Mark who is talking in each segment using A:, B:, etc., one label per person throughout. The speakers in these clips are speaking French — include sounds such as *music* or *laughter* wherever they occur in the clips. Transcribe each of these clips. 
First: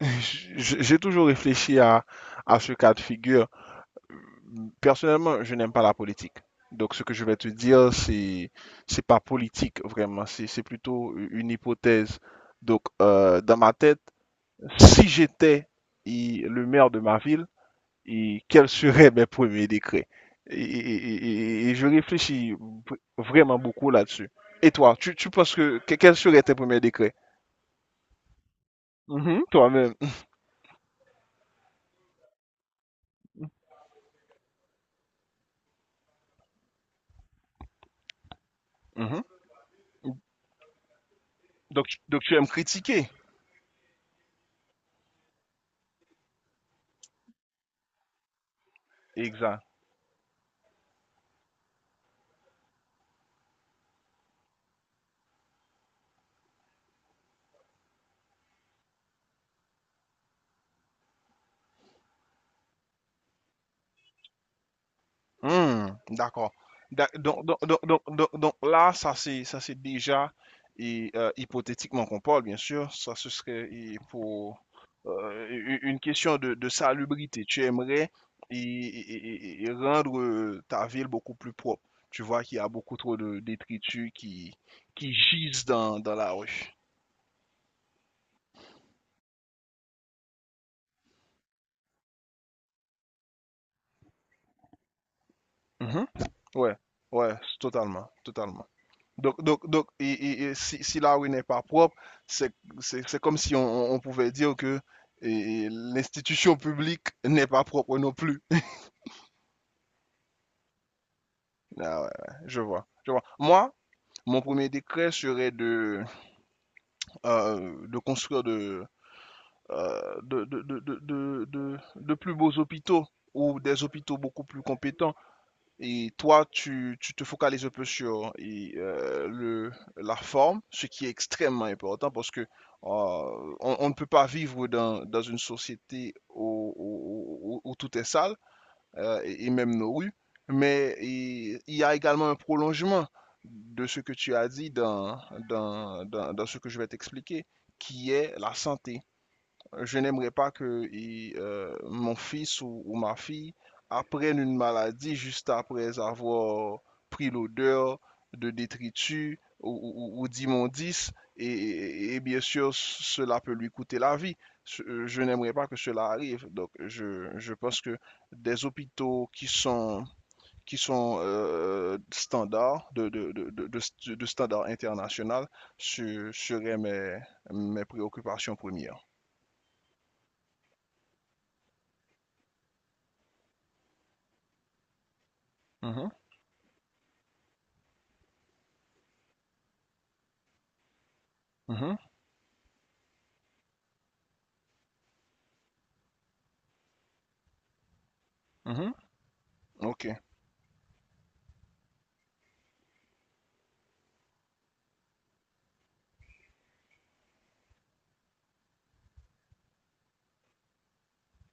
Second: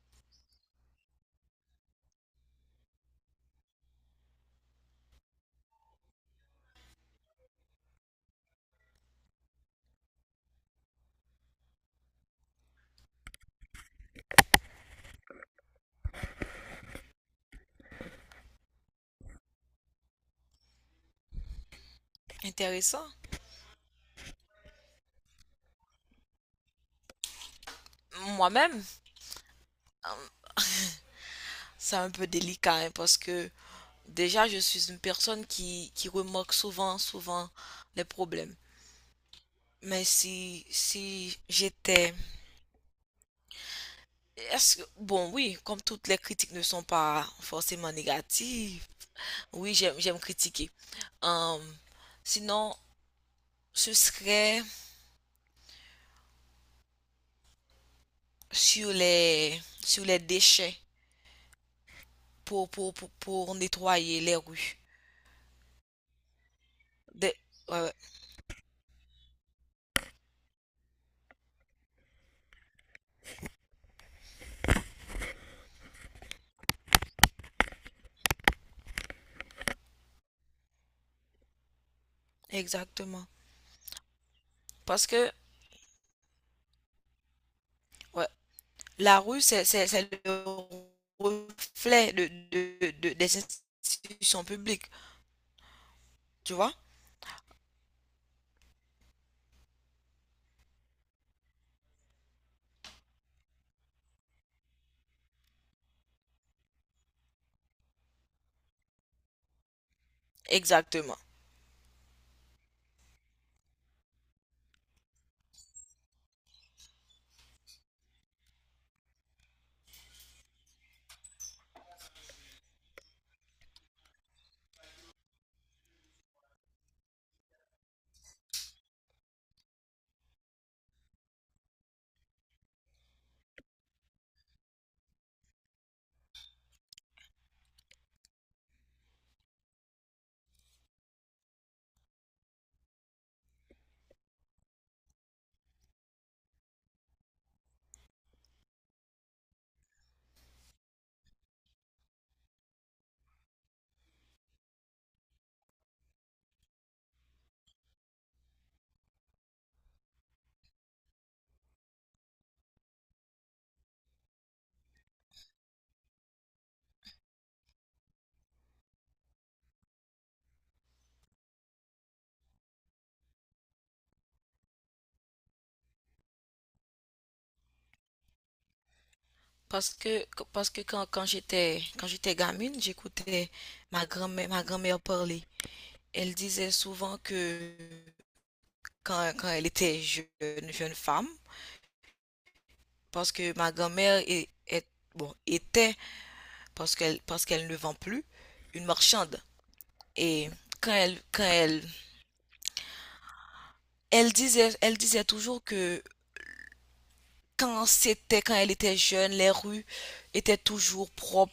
A: J'ai toujours réfléchi à ce cas de figure. Personnellement, je n'aime pas la politique. Donc, ce que je vais te dire, c'est pas politique, vraiment. C'est plutôt une hypothèse. Donc, dans ma tête, si j'étais le maire de ma ville, et quels seraient mes premiers décrets? Et je réfléchis
B: Intéressant.
A: vraiment beaucoup là-dessus. Et toi, tu penses quels seraient tes premiers décrets?
B: Moi-même,
A: Mhm, toi-même.
B: euh, c'est un peu délicat hein, parce que déjà, je suis une personne qui remarque souvent les problèmes.
A: Mhm.
B: Mais si
A: Donc,
B: j'étais...
A: tu aimes critiquer.
B: Est-ce que... Bon, oui, comme toutes les critiques ne sont pas forcément négatives,
A: Exact.
B: oui, j'aime critiquer. Euh, Sinon, ce serait sur les déchets pour nettoyer les rues.
A: Hmm, d'accord.
B: Des-
A: Donc, donc,
B: ouais,
A: donc,
B: ouais,
A: donc, donc- donc là, ça c'est déjà et hypothétiquement qu'on parle, bien sûr. Ça ce serait et pour une question de salubrité. Tu aimerais et rendre ta ville beaucoup plus propre. Tu vois qu'il y a beaucoup trop
B: exactement.
A: de détritus qui,
B: Parce
A: qui
B: que,
A: gisent dans la rue.
B: ouais, la rue, le reflet des institutions publiques,
A: Mhm.
B: tu vois?
A: Ouais, ouais, totalement, totalement. Donc et si la rue n'est pas propre, c'est c'est comme si pouvait dire que et l'institution publique n'est pas propre non plus. *laughs*
B: Exactement.
A: Ah ouais, ouais, je vois, je vois. Moi, mon premier décret serait de construire de plus beaux hôpitaux ou des hôpitaux beaucoup plus compétents. Et toi, tu te focalises un peu sur la forme, ce qui est extrêmement important parce que on ne peut pas vivre dans une société où tout est sale, et même nos rues. Mais il y a également un prolongement de ce que tu as dit dans ce que je vais t'expliquer, qui est la santé. Je n'aimerais pas que mon fils ou ma fille apprenne une maladie juste après avoir pris l'odeur de détritus d'immondices et bien sûr cela peut lui coûter la vie. Je n'aimerais pas que cela arrive. Donc je pense que des hôpitaux qui sont standards standards international seraient mes préoccupations premières.
B: Parce que, quand j'étais gamine, j'écoutais ma grand-mère parler.
A: Mhm,
B: Elle disait souvent que quand elle était jeune, jeune femme,
A: mhm.
B: parce que ma bon, était, parce qu'elle ne vend plus, une
A: Mhm.
B: marchande.
A: Ok.
B: Et quand elle, quand elle, elle disait toujours que quand elle était jeune, les rues étaient toujours propres,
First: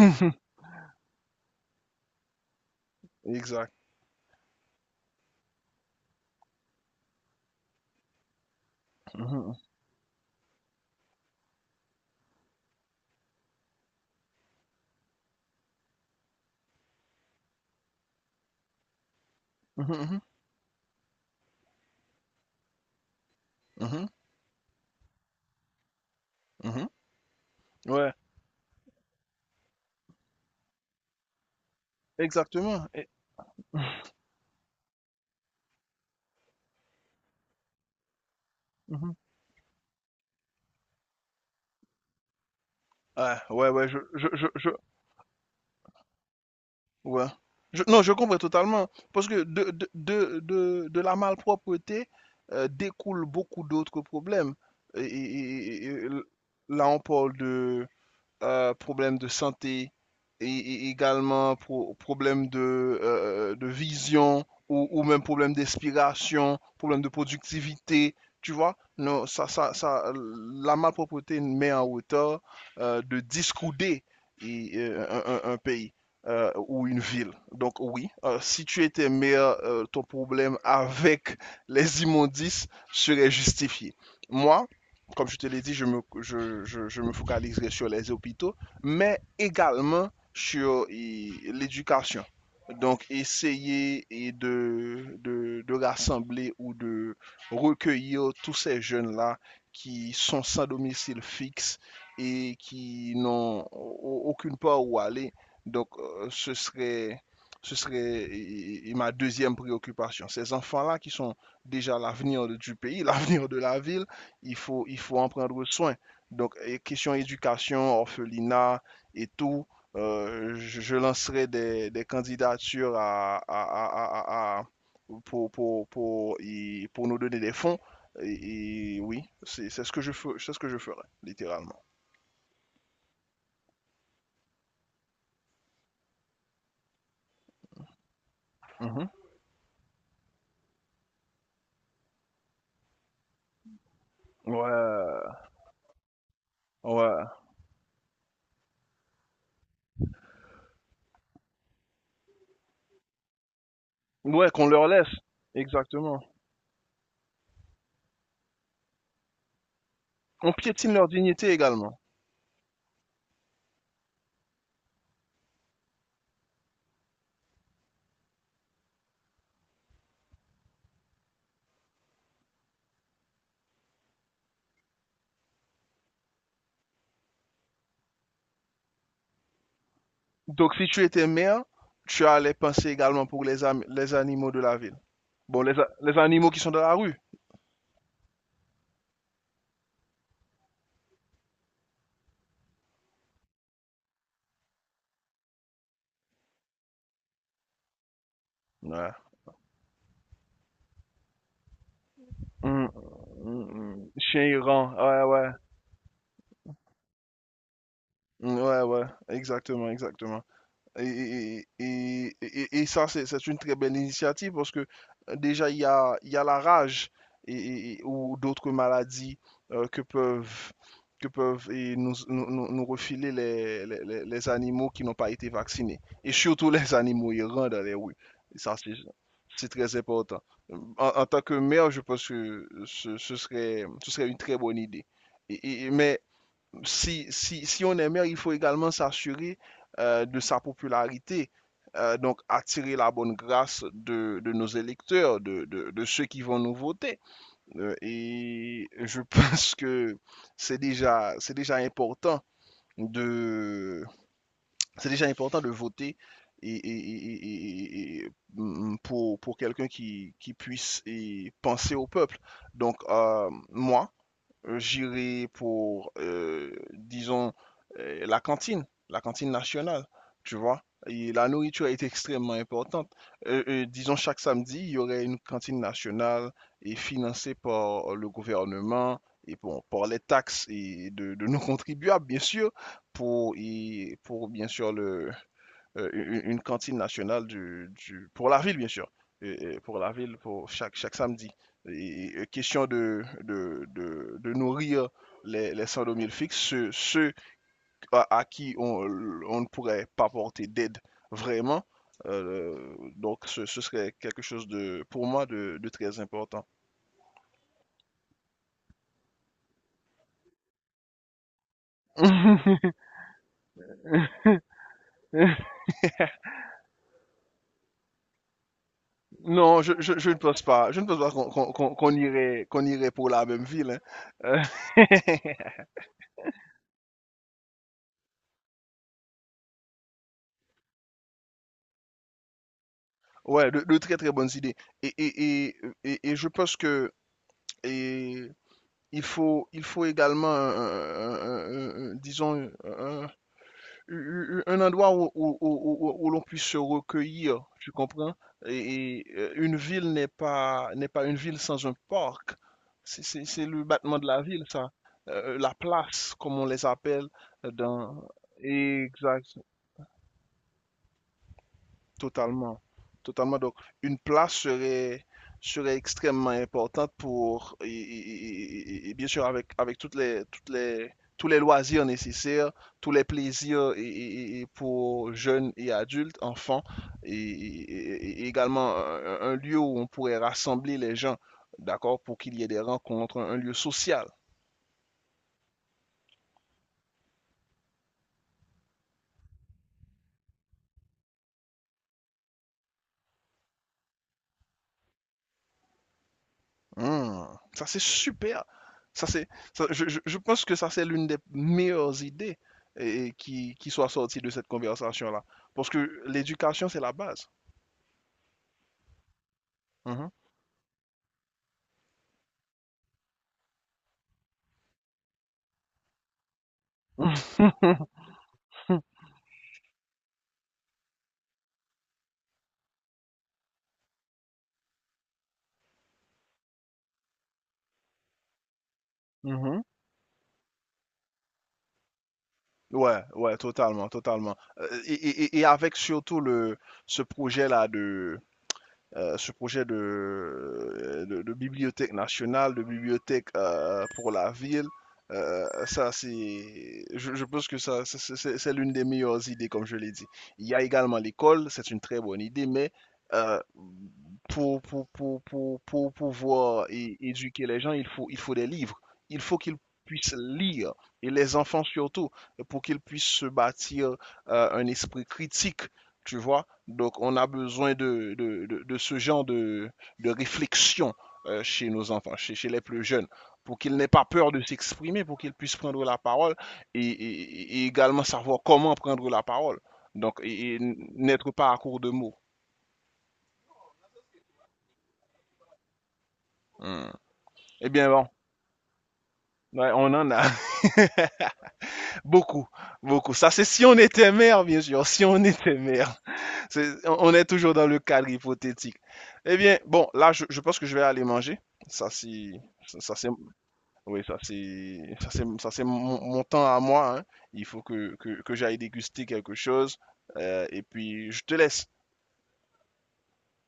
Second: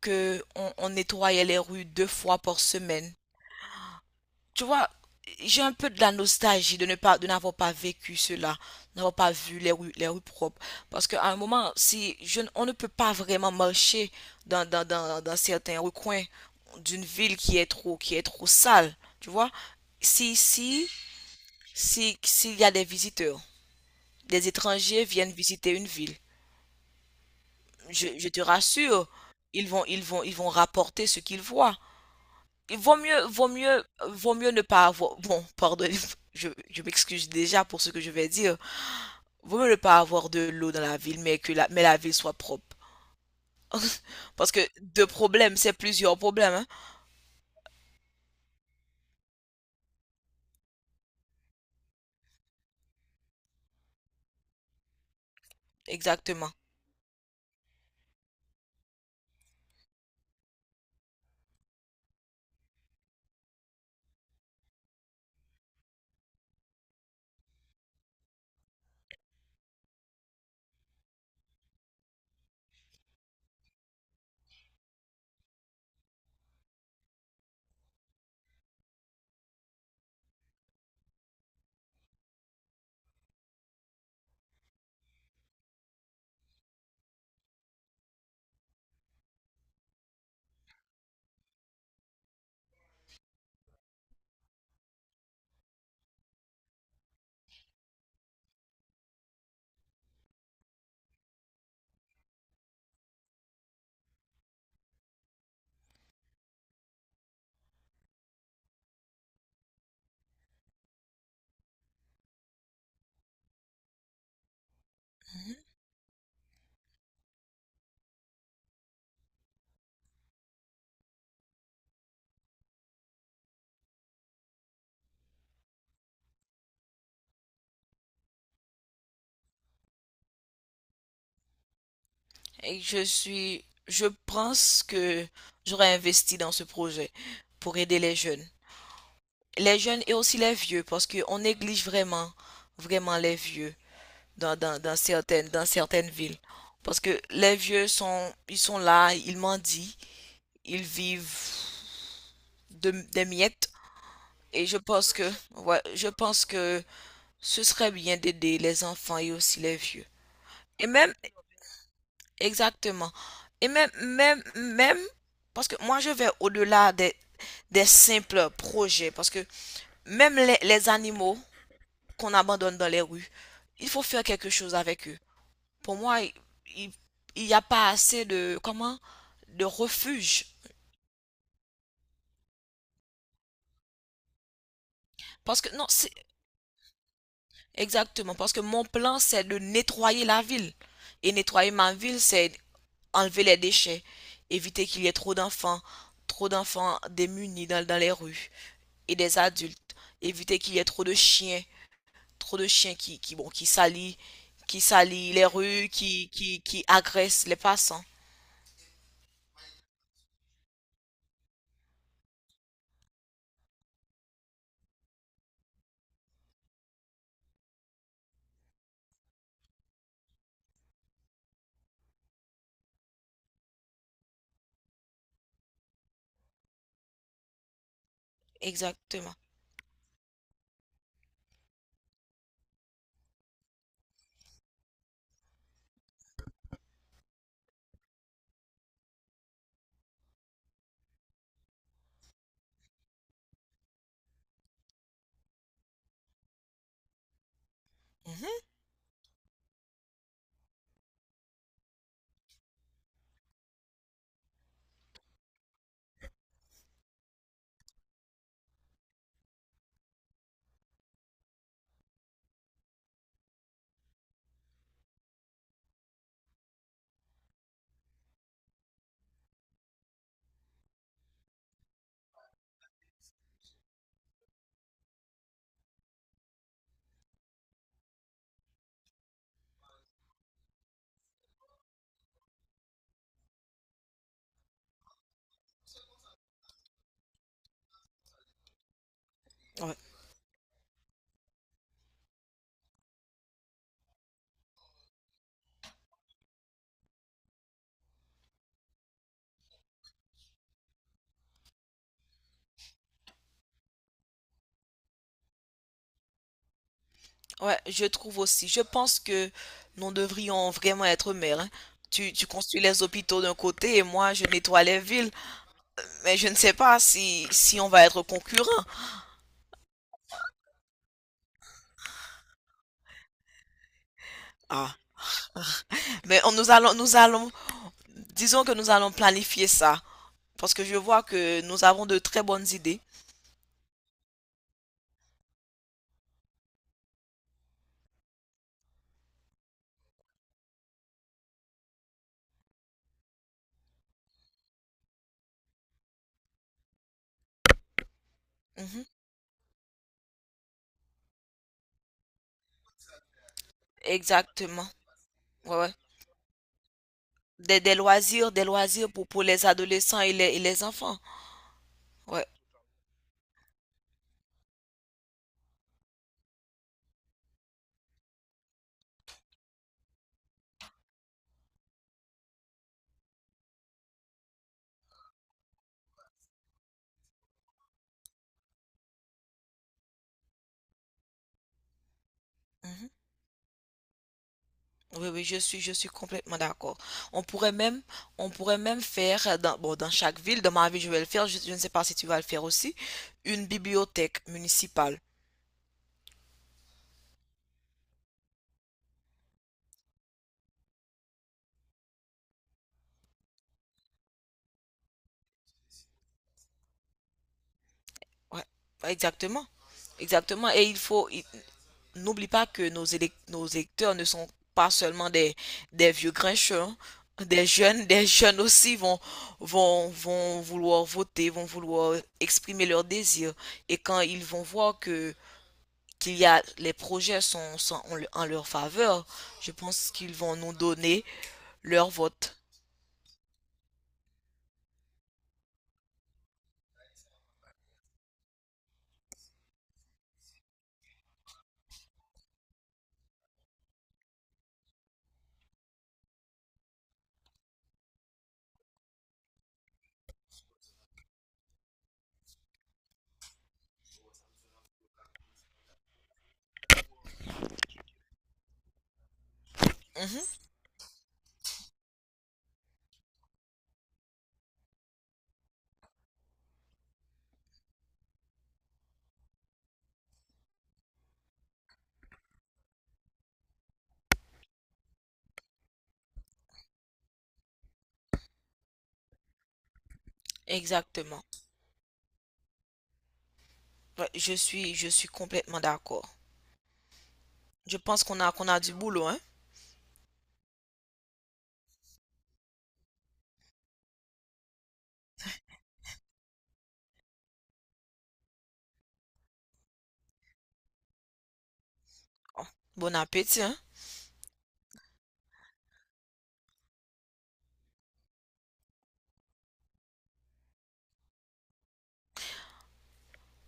B: que on nettoyait les rues deux fois par semaine.
A: Exact.
B: Tu vois, j'ai un peu de la nostalgie de ne pas, de n'avoir pas vécu cela, n'avoir pas
A: Mhm.
B: vu les rues propres. Parce qu'à un moment, si je, ne- on ne peut pas vraiment marcher dans certains recoins d'une ville qui est trop sale, tu vois.
A: Mhm. Mhm.
B: Si, si, si, s'il y a des visiteurs,
A: Mhm.
B: des étrangers viennent visiter une ville,
A: Mhm. Ouais,
B: je te rassure, ils vont rapporter ce qu'ils voient. Il
A: exactement.
B: vaut mieux, vaut mieux, vaut mieux ne pas avoir. Bon, pardon, je m'excuse déjà pour ce que je vais dire.
A: Mhm.
B: Vaut mieux ne pas avoir de l'eau dans la ville, mais que la ville soit propre.
A: Ah, ouais, ouais,
B: Parce que deux problèmes, c'est plusieurs problèmes, hein.
A: ouais. Non, je comprends totalement. Parce que de la malpropreté découle beaucoup d'autres problèmes. Et
B: Exactement.
A: là, on parle de, problème de santé et également problème de vision ou même problèmes d'inspiration, problèmes de productivité. Tu vois, non, la malpropreté met en hauteur de discouder un pays ou une ville. Donc oui, si tu étais maire, ton problème avec les immondices serait justifié. Moi, comme je te l'ai dit, je me focaliserai sur les hôpitaux, mais également sur l'éducation. Donc, essayer et de rassembler ou de recueillir tous ces jeunes-là qui sont sans domicile fixe et qui n'ont aucune part où aller. Donc, ce serait ma deuxième préoccupation. Ces enfants-là qui sont déjà l'avenir du pays, *laughs* l'avenir de la ville. Il faut en
B: Mhm.
A: prendre soin. Donc, question éducation, orphelinat et tout, je lancerai des candidatures pour, pour, pour, pour nous donner des fonds. Et oui, c'est ce que je ferai, littéralement.
B: Et je pense que j'aurais investi dans ce projet pour aider les jeunes.
A: Mhm.
B: Les jeunes et aussi les vieux, parce que on néglige vraiment les vieux
A: Ouais,
B: dans certaines villes. Parce que
A: ouais.
B: les ils sont là, ils mendient, ils vivent des miettes.
A: Ouais,
B: Et
A: qu'on leur laisse.
B: ouais, je
A: Exactement.
B: pense que ce serait bien d'aider les enfants et aussi les vieux.
A: On
B: Et
A: piétine leur
B: même,
A: dignité également.
B: exactement. Et même, parce que moi je vais au-delà des simples projets. Parce que même les animaux qu'on abandonne dans les rues, il faut faire quelque chose avec eux. Pour moi, il- n'y a pas assez de, comment, de refuge.
A: Donc, si tu étais mère, tu allais penser également pour les animaux de la ville. Bon,
B: Parce que, non, c'est
A: les animaux qui sont dans la rue.
B: exactement, parce que mon plan, c'est de nettoyer la ville. Et nettoyer ma ville, c'est enlever les déchets, éviter qu'il y ait trop d'enfants démunis dans les rues
A: Ouais.
B: et des adultes, éviter qu'il y ait trop de chiens, trop de
A: Mm,
B: chiens qui, qui, bon, qui
A: mm, mm.
B: salissent,
A: Chien
B: qui
A: errant. Ouais,
B: salissent les
A: ouais.
B: rues, qui agressent les passants.
A: Mm, ouais, ouais. Exactement, exactement. Ça, c'est une très belle initiative parce que déjà, il y a la rage ou d'autres maladies euh, que peuvent, que peuvent nous refiler les animaux qui n'ont pas été vaccinés. Et surtout les animaux errants dans les rues. Et ça, c'est
B: Exactement.
A: c'est très important. En tant que maire, je pense que ce serait une très bonne idée. Mais si on est maire, il faut également s'assurer de sa popularité. Donc attirer la bonne grâce de nos électeurs, ceux qui vont nous voter. Euh,
B: Mhm.
A: et je *laughs* pense que c'est déjà, c'est déjà important de, c'est déjà important de voter et pour quelqu'un qui puisse et penser au peuple. Donc moi, j'irai pour, disons, la cantine nationale, tu vois. Et la nourriture est extrêmement importante. Disons, chaque samedi, il y aurait une cantine nationale et financée par le gouvernement et bon, par les taxes et de nos contribuables, bien sûr, pour, et pour bien sûr, une cantine nationale pour la ville, bien sûr, et
B: Ouais.
A: pour la ville, pour chaque samedi. Et question de nourrir les 102 000 fixes, ceux à qui on ne pourrait pas porter d'aide vraiment. Donc, ce serait quelque chose pour moi, de très important.
B: Ouais, je trouve aussi. Je pense que nous devrions vraiment être maires, hein. Tu construis
A: *laughs*
B: les hôpitaux d'un côté et moi je nettoie les villes. Mais je ne sais pas si, si on va être concurrents.
A: Non, je ne pense pas. Je ne pense pas qu'on irait pour la même ville. Hein. Euh,
B: Ah,
A: *laughs*
B: mais nous allons, disons que nous allons planifier ça. Parce que je vois que nous avons de très bonnes idées.
A: Ouais, de très très bonnes idées. Et, et, et, et je pense que et il faut également, disons, un endroit où l'on puisse se recueillir, tu comprends?
B: Mhm,
A: Une ville n'est pas une ville sans un parc. C'est le battement de la ville, ça.
B: exactement.
A: La
B: Ouais, ouais.
A: place, comme on les appelle. euh, dans...
B: Des loisirs pour
A: Exact.
B: les adolescents et et les enfants. Ouais.
A: Totalement, totalement. Donc, une place serait extrêmement importante pour, et bien sûr, avec tous les loisirs nécessaires, tous les plaisirs et pour jeunes et adultes, enfants, et également un lieu où on pourrait rassembler les gens, d'accord, pour qu'il y ait des
B: Mhm.
A: rencontres, un lieu social.
B: Oui, oui, je suis complètement d'accord. On pourrait même, on pourrait même faire dans, bon, dans chaque ville, dans ma ville, je vais le faire, je ne sais pas si tu vas le faire aussi, une bibliothèque municipale.
A: Mmh. Ça, c'est super. Ça, c'est, ça- je pense que ça, c'est l'une des meilleures idées et qui soit sortie de cette conversation-là. Parce que l'éducation, c'est la base.
B: Ouais, ouais, exactement.
A: Mhm.
B: Exactement. Et n'oublie pas que nos électeurs ne sont pas seulement des vieux grincheux, hein.
A: *laughs*
B: Des jeunes aussi vont vouloir voter, vont vouloir exprimer leurs désirs. Et quand ils vont voir que qu'il y a les projets sont en, en leur faveur, je
A: Mhm.
B: pense qu'ils vont nous donner leur vote.
A: Ouais, ouais, totalement, totalement. Et avec surtout ce projet-là, ce projet de bibliothèque nationale, de bibliothèque pour la ville. Je pense que ça, l'une des meilleures idées, comme je l'ai dit. Il y a également l'école, c'est une très bonne idée, mais euh, pour pouvoir éduquer les gens, il faut des livres. Il faut qu'ils puissent
B: Mhm,
A: lire, et les enfants surtout, pour qu'ils puissent se bâtir un esprit critique, tu vois. Donc, on a besoin de ce genre de réflexion chez nos enfants, chez les plus jeunes, pour qu'ils n'aient pas peur de s'exprimer, pour qu'ils puissent prendre la parole et également savoir comment prendre la parole. Donc,
B: exactement.
A: n'être pas à court de mots.
B: Ouais, je suis complètement d'accord.
A: Hmm. Eh
B: Je
A: bien,
B: pense
A: bon,
B: qu'on a du boulot, hein.
A: ouais, on en a *laughs* beaucoup, beaucoup. Ça, c'est si on était mère, bien sûr, si on était mère. On est toujours dans le cadre hypothétique. Eh bien, bon, là, je pense que je vais aller manger. Ça, c'est ça,
B: Bon
A: c'est
B: appétit, hein.
A: Oui, ça c'est mon temps à moi, hein. Il faut que j'aille déguster quelque chose. Et puis je te laisse.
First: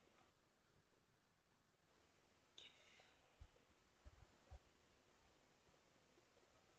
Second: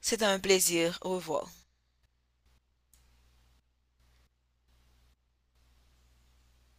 B: C'était un plaisir. Au revoir.